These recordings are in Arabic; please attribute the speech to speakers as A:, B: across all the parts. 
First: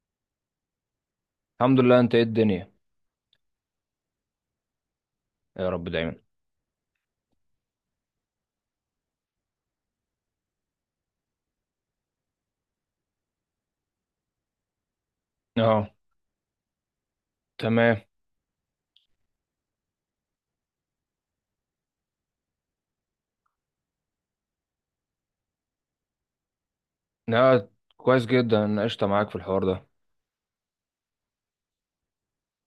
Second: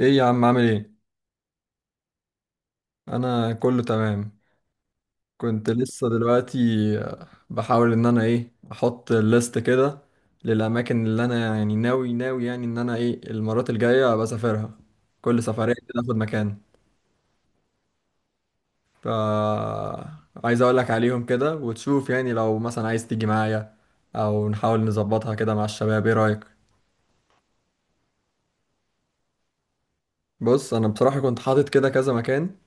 A: ايه يا عم، عامل ايه؟
B: الحمد لله. انت ايه الدنيا؟
A: انا كله تمام. كنت
B: يا رب
A: لسه
B: دايما.
A: دلوقتي بحاول ان انا احط الليست كده للاماكن اللي انا يعني ناوي يعني ان انا المرات الجايه بسافرها، كل سفريه
B: اه،
A: كده اخد مكان.
B: تمام.
A: ف عايز اقول لك عليهم كده وتشوف، يعني لو مثلا عايز تيجي معايا او نحاول نظبطها كده مع الشباب، ايه رايك؟
B: لا، كويس جدا. انا قشطه معاك في الحوار ده.
A: بص، انا بصراحه كنت حاطط كده كذا مكان.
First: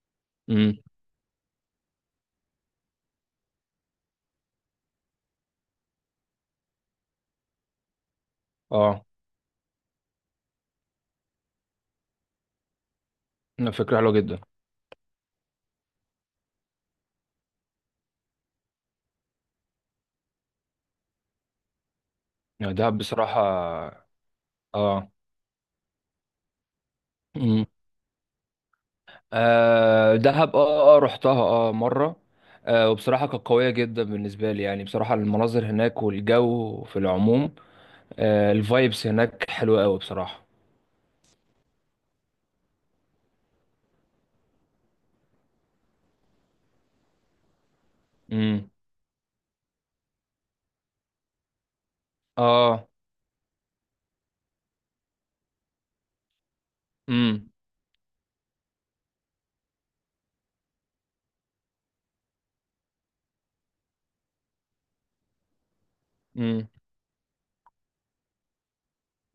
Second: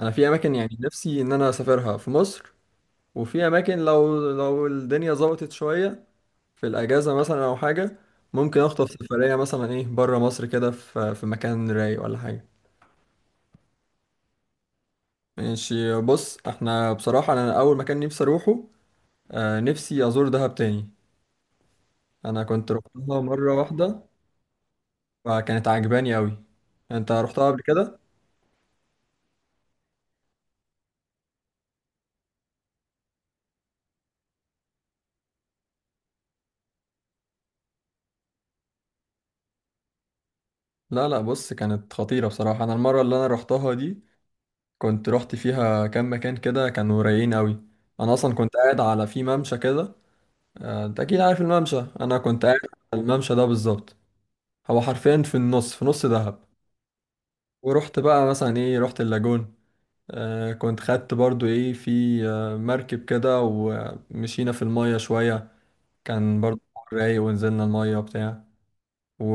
A: انا في اماكن
B: امم.
A: يعني نفسي ان انا اسافرها في مصر، وفي اماكن لو الدنيا ظبطت شويه في الاجازه مثلا او حاجه، ممكن اخطف
B: اه.
A: سفريه مثلا بره مصر كده في مكان رايق ولا حاجه.
B: لا، فكره حلوه جدا.
A: ماشي. بص احنا بصراحه، انا اول مكان نفسي اروحه، نفسي ازور دهب تاني. انا كنت
B: يعني دهب
A: رحتها
B: بصراحه.
A: مره واحده
B: اه.
A: فكانت عجباني قوي. انت رحتها قبل
B: امم.
A: كده؟
B: آه، دهب، رحتها مره. آه، وبصراحه كانت قويه جدا بالنسبه لي. يعني بصراحه المناظر هناك والجو في العموم. آه، الفايبس هناك حلوه قوي بصراحه.
A: لا لا، بص كانت خطيره بصراحه. انا المره اللي انا رحتها دي كنت رحت فيها كام مكان كده كانوا رايقين قوي. انا اصلا كنت
B: امم.
A: قاعد على في ممشى كده. انت اكيد عارف الممشى انا كنت قاعد
B: اه.
A: على الممشى ده بالظبط. هو حرفيا في نص دهب.
B: امم،
A: ورحت بقى مثلا رحت اللاجون. كنت خدت برضو ايه في آه مركب كده، ومشينا في المية شوية. كان برضو
B: امم.
A: رايق، ونزلنا المية وبتاع.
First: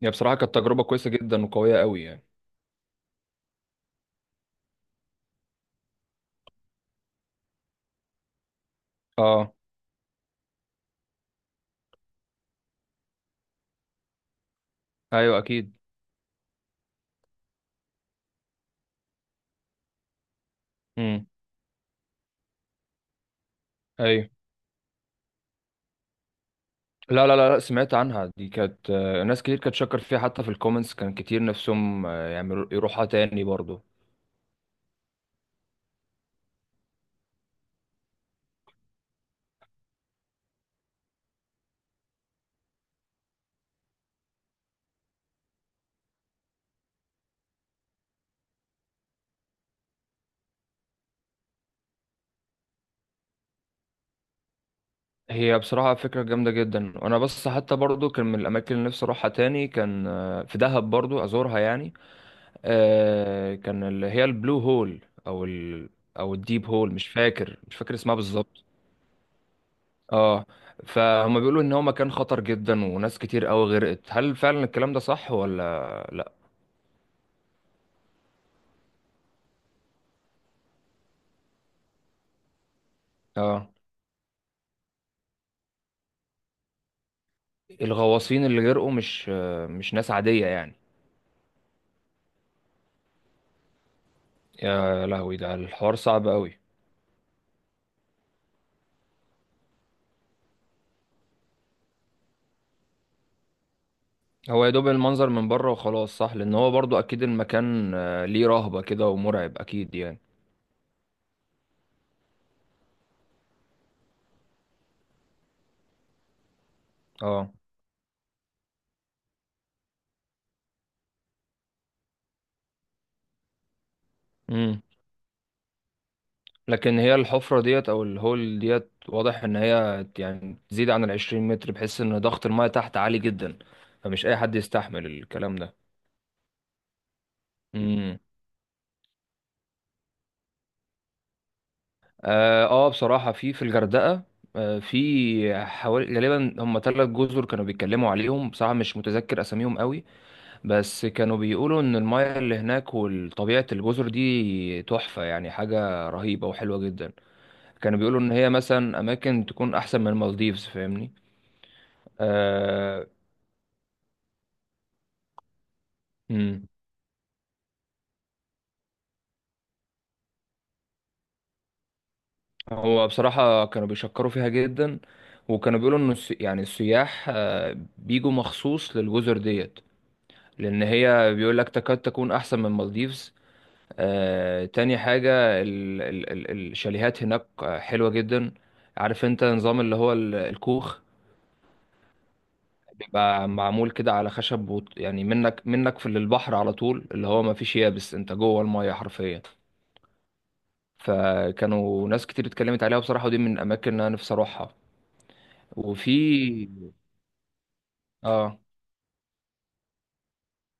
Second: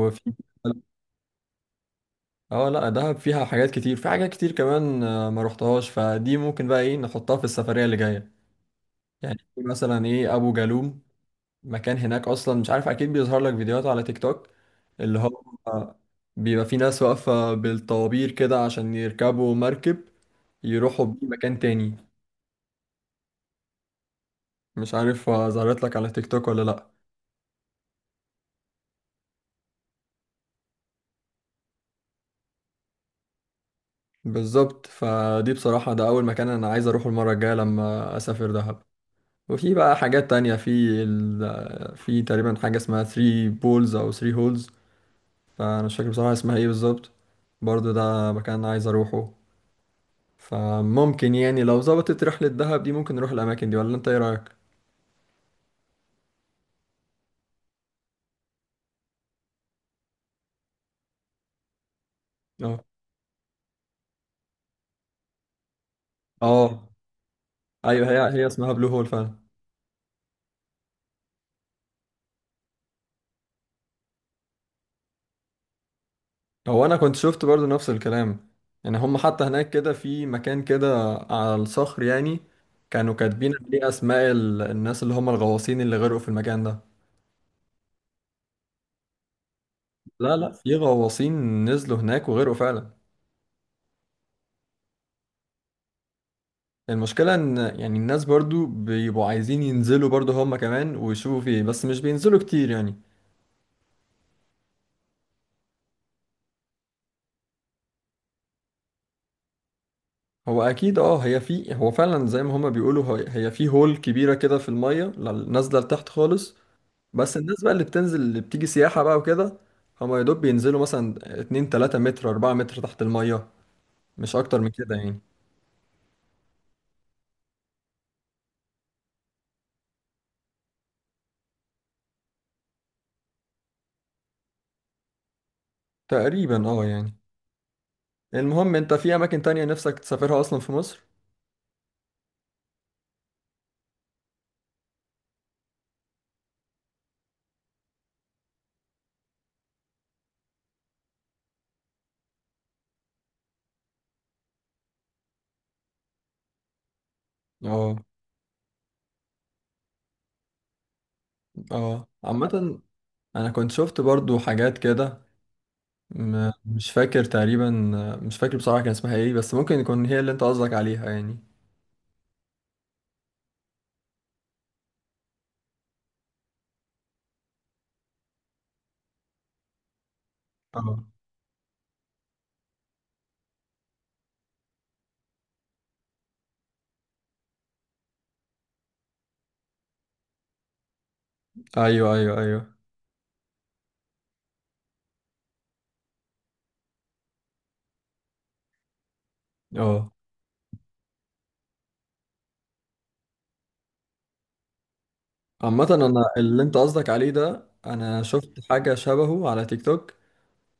B: يعني بصراحه كانت تجربه كويسه جدا وقويه قوي يعني.
A: اه لا دهب فيها حاجات كتير. في حاجات كتير كمان ما رحتهاش، فدي ممكن بقى نحطها في السفرية اللي جاية. يعني
B: اه.
A: في مثلا ابو جالوم، مكان هناك اصلا مش عارف، اكيد بيظهر لك فيديوهات على تيك توك، اللي
B: ايوه،
A: هو
B: اكيد.
A: بيبقى في ناس واقفة بالطوابير كده عشان يركبوا مركب يروحوا بيه مكان تاني.
B: ايوه.
A: مش عارف ظهرت لك على تيك توك ولا لأ.
B: لا، لا، لا، لا، سمعت عنها. دي كانت، ناس كتير كانت شكر فيها حتى في الكومنتس، كان كتير نفسهم، يعملوا يروحها تاني برضو.
A: بالظبط، فدي بصراحة ده أول مكان أنا عايز أروحه المرة الجاية لما أسافر دهب. وفي بقى حاجات تانية في. في تقريبا حاجة اسمها 3 بولز أو 3 هولز، فأنا مش فاكر بصراحة اسمها إيه بالظبط. برضه ده مكان عايز أروحه. فممكن يعني لو ظبطت رحلة دهب دي ممكن نروح الأماكن دي، ولا أنت إيه رأيك؟
B: هي بصراحة فكرة جامدة جدا، وانا بس حتى برضو كان من الاماكن اللي نفسي اروحها تاني، كان في دهب برضو ازورها يعني.
A: أه.
B: كان اللي هي البلو هول، او ال او الديب
A: أه.
B: هول. مش فاكر
A: أيوه،
B: اسمها
A: هي
B: بالظبط.
A: اسمها بلو هول فعلا.
B: اه. فهم بيقولوا ان هو مكان خطر جدا وناس كتير قوي غرقت. هل فعلا الكلام ده صح ولا لا؟
A: هو أنا كنت شفت برضو نفس الكلام. يعني هم حتى هناك كده في مكان كده على الصخر يعني كانوا كاتبين
B: اه.
A: عليه أسماء الناس اللي هم الغواصين اللي غرقوا في المكان ده.
B: الغواصين اللي جرقوا مش ناس
A: لا
B: عادية
A: لا، في
B: يعني.
A: غواصين نزلوا هناك وغرقوا فعلا.
B: يا لهوي، ده الحوار صعب قوي.
A: المشكلة إن يعني الناس برضو بيبقوا عايزين ينزلوا برضو هم كمان ويشوفوا فيه، بس مش بينزلوا كتير يعني.
B: هو يا دوب المنظر من بره وخلاص. صح، لان هو برضو اكيد المكان ليه رهبة كده ومرعب اكيد يعني.
A: هو اكيد اه، هي في، هو فعلا زي ما هما بيقولوا، هي في هول كبيره كده في الميه، نازله لتحت خالص. بس
B: اه.
A: الناس بقى اللي بتنزل، اللي بتيجي سياحه بقى وكده، هما يا دوب بينزلوا مثلا 2 3 متر 4 متر تحت الميه، مش اكتر من
B: امم.
A: كده يعني.
B: لكن هي الحفرة ديت او الهول ديت، واضح ان هي يعني تزيد عن 20 متر، بحيث ان ضغط الماء تحت عالي جدا. فمش اي حد يستحمل الكلام ده.
A: تقريبا اه يعني.
B: امم.
A: المهم، انت في اماكن تانية نفسك تسافرها اصلا في مصر؟
B: اه. آه، بصراحة في الغردقة، آه، في حوالي غالبا هم ثلاث جزر كانوا بيتكلموا عليهم. بصراحة مش متذكر أساميهم قوي، بس كانوا بيقولوا إن المياه اللي هناك وطبيعة الجزر دي تحفة، يعني حاجة رهيبة وحلوة جدا.
A: اه.
B: كانوا بيقولوا إن هي مثلا أماكن تكون أحسن من المالديفز، فاهمني؟
A: اه. عامه
B: آه.
A: انا كنت شفت برضو حاجات كده.
B: مم.
A: مش فاكر تقريبا، مش فاكر بصراحه كان اسمها ايه، بس ممكن يكون هي اللي انت قصدك عليها يعني.
B: هو بصراحة كانوا بيشكروا فيها جدا، وكانوا بيقولوا إن يعني السياح، بيجوا مخصوص للجزر ديت، لان
A: اه.
B: هي بيقول لك تكاد تكون احسن من مالديفز. آه، تاني حاجة الشاليهات هناك حلوة جدا. عارف انت نظام اللي هو الكوخ؟
A: ايوه ايوه ايوه.
B: بيبقى معمول كده على خشب، يعني منك في للبحر على طول، اللي هو ما فيش يابس، انت جوه المية حرفيا.
A: اه،
B: فكانوا ناس كتير اتكلمت عليها بصراحة، ودي من الاماكن اللي انا نفسي اروحها.
A: عامة، انا
B: وفي.
A: اللي انت قصدك عليه ده، انا شفت
B: اه.
A: حاجة شبهه على تيك توك،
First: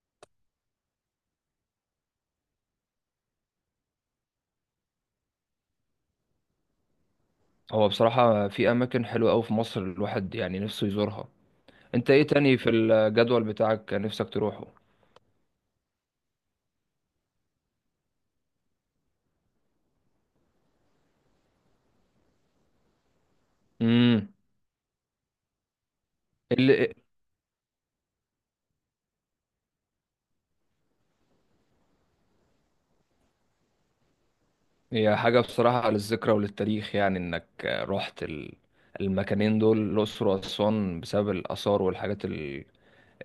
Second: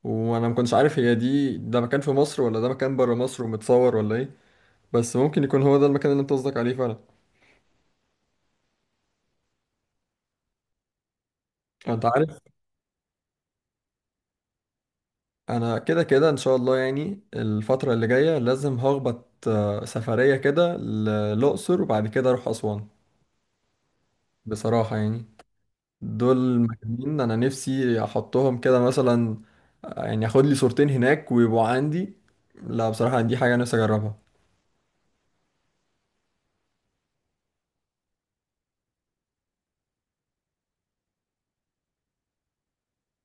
A: وانا ما كنتش عارف هي دي ده مكان في مصر ولا ده مكان بره مصر ومتصور ولا ايه، بس ممكن يكون هو ده المكان اللي انت قصدك عليه فعلا.
B: هو بصراحة في اماكن حلوة قوي في مصر، الواحد يعني نفسه يزورها.
A: انت
B: انت ايه
A: عارف،
B: تاني في الجدول بتاعك نفسك تروحه؟
A: انا كده كده ان شاء الله يعني الفترة اللي جاية لازم هخبط سفرية كده للأقصر، وبعد كده اروح أسوان.
B: امم.
A: بصراحة يعني دول
B: اللي
A: مكانين انا نفسي احطهم كده مثلا، يعني اخد لي صورتين هناك ويبقوا عندي. لا بصراحة دي حاجة نفسي اجربها.
B: هي حاجه بصراحه للذكرى وللتاريخ، يعني انك رحت المكانين دول، الاقصر واسوان، بسبب الاثار والحاجات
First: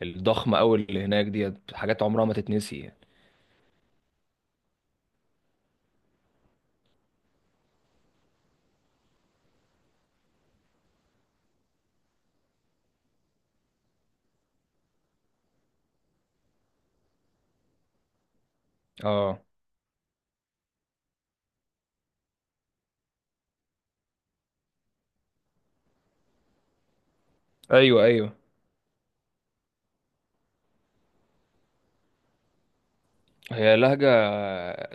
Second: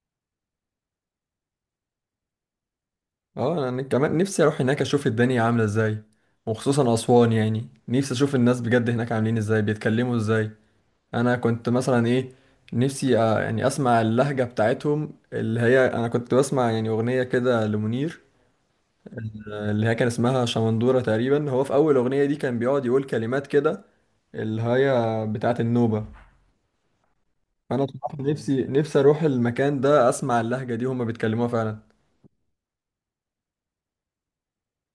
B: الضخمه قوي اللي هناك ديت. حاجات عمرها ما تتنسي يعني.
A: اه، انا كمان نفسي اروح هناك اشوف الدنيا عاملة ازاي، وخصوصا اسوان يعني نفسي اشوف الناس بجد هناك عاملين ازاي، بيتكلموا ازاي. انا كنت مثلا نفسي يعني اسمع اللهجة بتاعتهم. اللي هي انا كنت بسمع يعني اغنية كده لمنير،
B: اه.
A: اللي هي كان اسمها شمندورة تقريبا، هو في اول اغنية دي كان بيقعد يقول كلمات كده اللي هي بتاعت النوبة. انا
B: ايوه،
A: بصراحة
B: ايوه.
A: نفسي اروح المكان ده اسمع اللهجة دي هما بيتكلموها فعلا.
B: هي لهجه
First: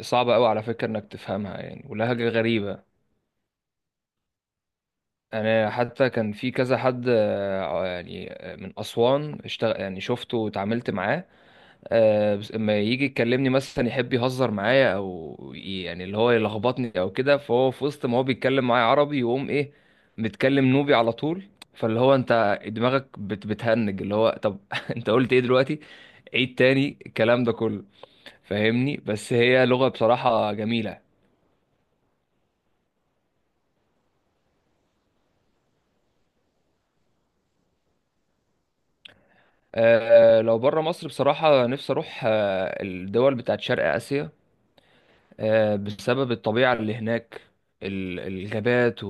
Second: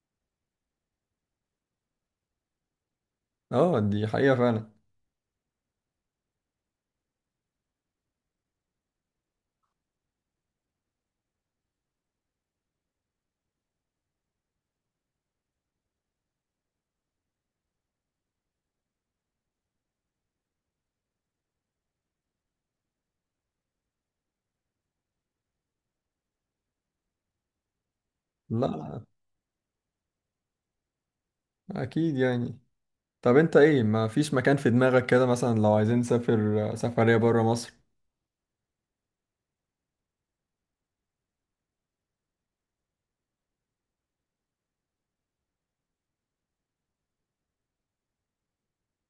B: صعبه قوي على فكره انك تفهمها يعني، ولهجه غريبه.
A: اه، دي حقيقة فعلا.
B: انا حتى كان في كذا حد، يعني من اسوان، اشتغل يعني شفته واتعاملت معاه. آه، بس اما يجي يكلمني مثلا، يحب يهزر معايا او يعني اللي هو يلخبطني او كده، فهو في وسط ما هو بيتكلم معايا عربي، يقوم ايه متكلم نوبي على طول. فاللي هو انت دماغك بتهنج، اللي هو طب انت قلت ايه دلوقتي؟ عيد تاني الكلام ده كله.
A: لا
B: فاهمني؟
A: لا،
B: بس هي لغة بصراحة جميلة.
A: اكيد يعني. طب انت ايه، ما فيش مكان في دماغك كده مثلا لو عايزين نسافر سفرية برا مصر؟
B: آه، لو بره مصر بصراحة نفسي اروح الدول بتاعت شرق اسيا، آه، بسبب الطبيعة اللي هناك. الغابات،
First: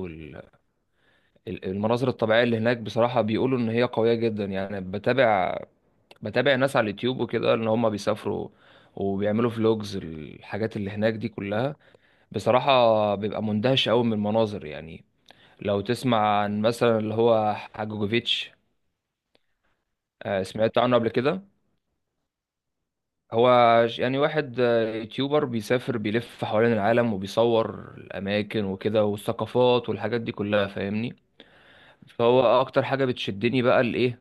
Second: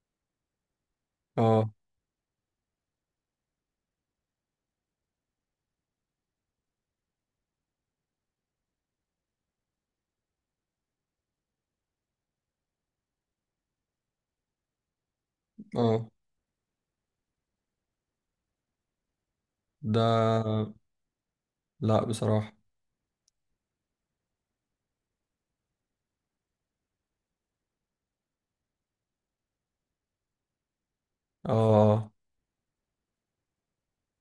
A: اه.
B: المناظر الطبيعية اللي هناك، بصراحة بيقولوا إن هي قوية جدا يعني. بتابع ناس على اليوتيوب وكده، إن هما بيسافروا وبيعملوا فلوجز الحاجات اللي هناك دي كلها. بصراحة بيبقى مندهش أوي من المناظر يعني. لو
A: اه.
B: تسمع عن مثلا اللي هو حاجوجوفيتش. آه،
A: ده
B: سمعت عنه قبل كده؟
A: لا بصراحة.
B: هو يعني واحد، يوتيوبر بيسافر بيلف حوالين العالم، وبيصور الأماكن وكده، والثقافات والحاجات دي كلها، فاهمني؟
A: اه.
B: فهو أكتر حاجة بتشدني بقى الإيه،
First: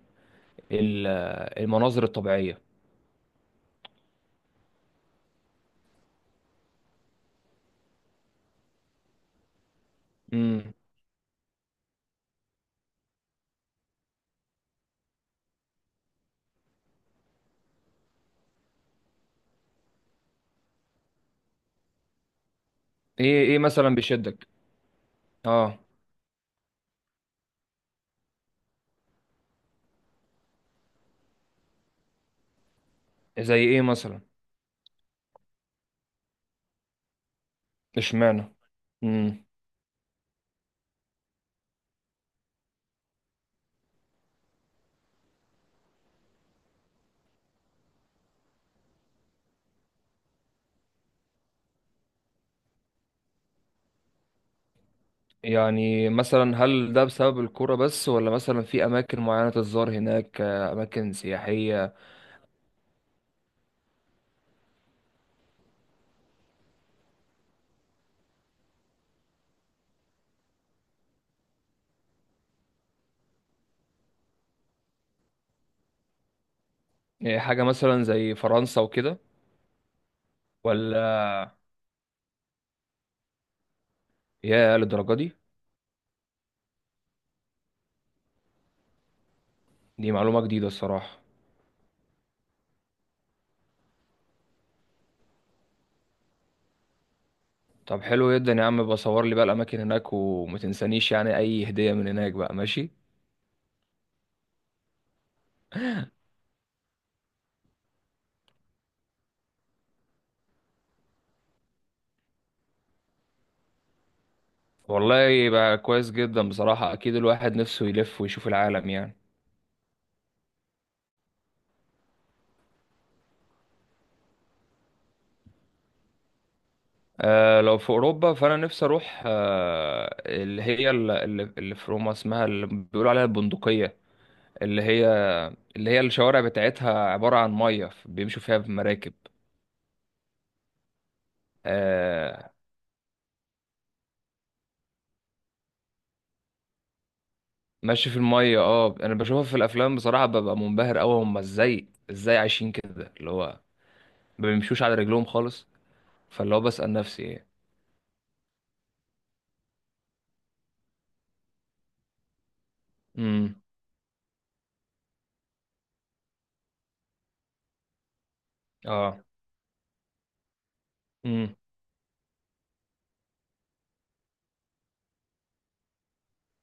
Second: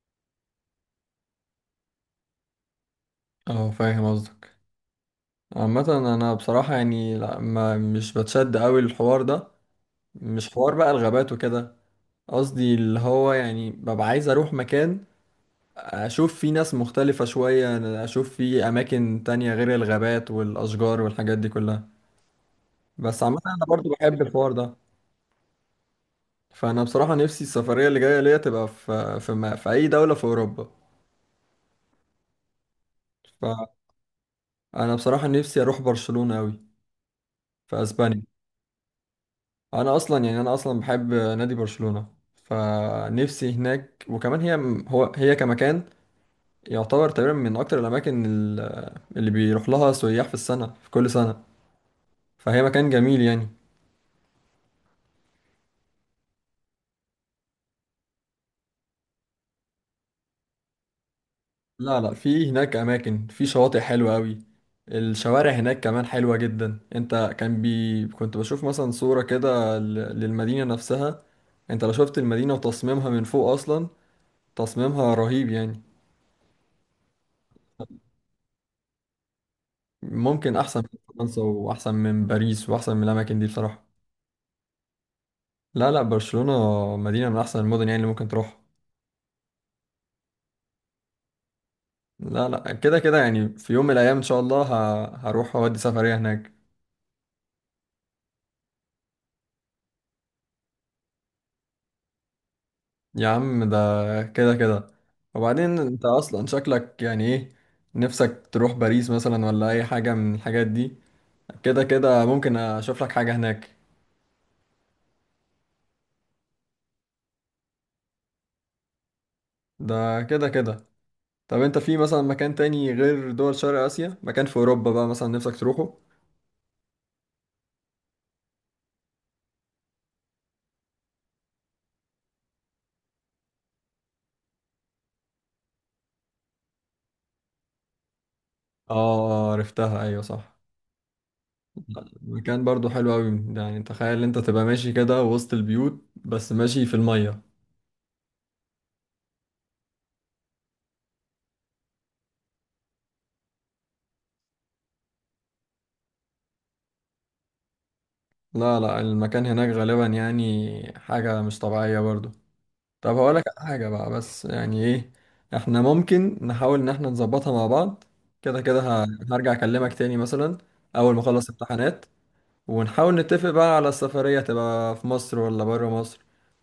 B: ال- المناظر الطبيعية.
A: اه، فاهم قصدك. عامة، انا بصراحة يعني لا، ما مش بتشد قوي الحوار ده، مش
B: امم.
A: حوار بقى الغابات وكده. قصدي اللي هو يعني ببقى عايز اروح مكان اشوف في ناس مختلفة شوية، أنا اشوف في اماكن تانية غير الغابات والاشجار والحاجات دي كلها. بس عامة
B: ايه
A: انا برضو
B: مثلا
A: بحب
B: بيشدك؟
A: الحوار ده.
B: اه.
A: فانا بصراحة نفسي السفرية اللي جاية ليا تبقى في ما في اي دولة في اوروبا.
B: زي ايه مثلا؟
A: فانا بصراحة نفسي اروح برشلونة اوي، في اسبانيا.
B: اشمعنى؟ امم.
A: انا اصلا يعني انا اصلا بحب نادي برشلونة، فنفسي هناك. وكمان هي، هو هي كمكان يعتبر تقريبا من اكتر الاماكن اللي بيروح لها سياح في السنة، في كل سنة. فهي مكان جميل يعني.
B: يعني مثلا هل ده بسبب الكرة بس، ولا مثلا في اماكن معينة تتزار هناك، اماكن سياحية؟
A: لا لا، في هناك اماكن، في شواطئ حلوه قوي. الشوارع هناك كمان حلوه جدا. انت كان كنت بشوف مثلا صوره كده للمدينه نفسها. انت لو شفت المدينه وتصميمها من فوق اصلا، تصميمها رهيب يعني.
B: إيه حاجة مثلا زي فرنسا وكده؟
A: ممكن احسن من
B: ولا
A: فرنسا واحسن من باريس واحسن من الاماكن دي بصراحه.
B: يا للدرجة دي؟
A: لا لا، برشلونه مدينه من احسن المدن يعني اللي ممكن تروح.
B: دي معلومة جديدة الصراحة.
A: لا لا، كده كده يعني في يوم من الايام ان شاء الله هروح اودي سفريه هناك.
B: طب حلو جدا يا عم، بصور لي بقى الاماكن هناك، وما تنسانيش يعني اي هدية من هناك بقى، ماشي.
A: يا عم ده كده كده. وبعدين انت اصلا شكلك يعني ايه، نفسك تروح باريس مثلا ولا اي حاجة من الحاجات دي. كده كده ممكن اشوف لك حاجة هناك.
B: والله يبقى كويس جدا بصراحة، اكيد الواحد نفسه يلف ويشوف العالم يعني.
A: ده كده كده. طب انت في مثلا مكان تاني غير دول شرق اسيا، مكان في اوروبا بقى مثلا نفسك تروحه؟
B: آه، لو في أوروبا فأنا نفسي أروح اللي هي اللي في روما، اسمها اللي بيقولوا عليها البندقية. اللي هي اللي هي الشوارع بتاعتها عبارة عن مية بيمشوا فيها بمراكب.
A: اه عرفتها، ايوه صح.
B: آه.
A: مكان برضو حلو قوي ده. يعني تخيل انت تبقى ماشي كده وسط البيوت بس ماشي في المية.
B: ماشي في المية. اه أنا بشوفها في الأفلام، بصراحة ببقى منبهر أوي، هما ازاي عايشين كده، اللي هو ما بيمشوش على رجلهم خالص. فاللي هو بسأل نفسي ايه.
A: لا لا، المكان هناك غالبا يعني حاجة مش طبيعية برضو. طب هقول لك
B: امم.
A: على حاجة بقى بس، يعني ايه، احنا ممكن نحاول ان احنا نظبطها مع بعض. كده كده
B: اه.
A: هرجع اكلمك تاني مثلا اول ما اخلص
B: امم.
A: امتحانات، ونحاول نتفق بقى على السفرية تبقى في مصر ولا بره مصر،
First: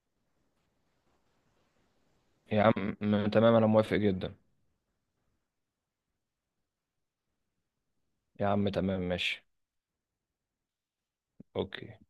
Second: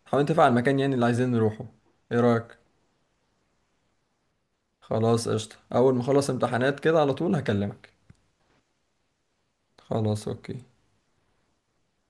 A: نحاول نتفق على المكان يعني اللي عايزين نروحه. ايه رأيك؟
B: يا عم تمام، أنا موافق جدا.
A: خلاص، قشطة، اول ما اخلص امتحانات كده على طول هكلمك.
B: يا عم تمام، ماشي.
A: خلاص اوكي.
B: أوكي.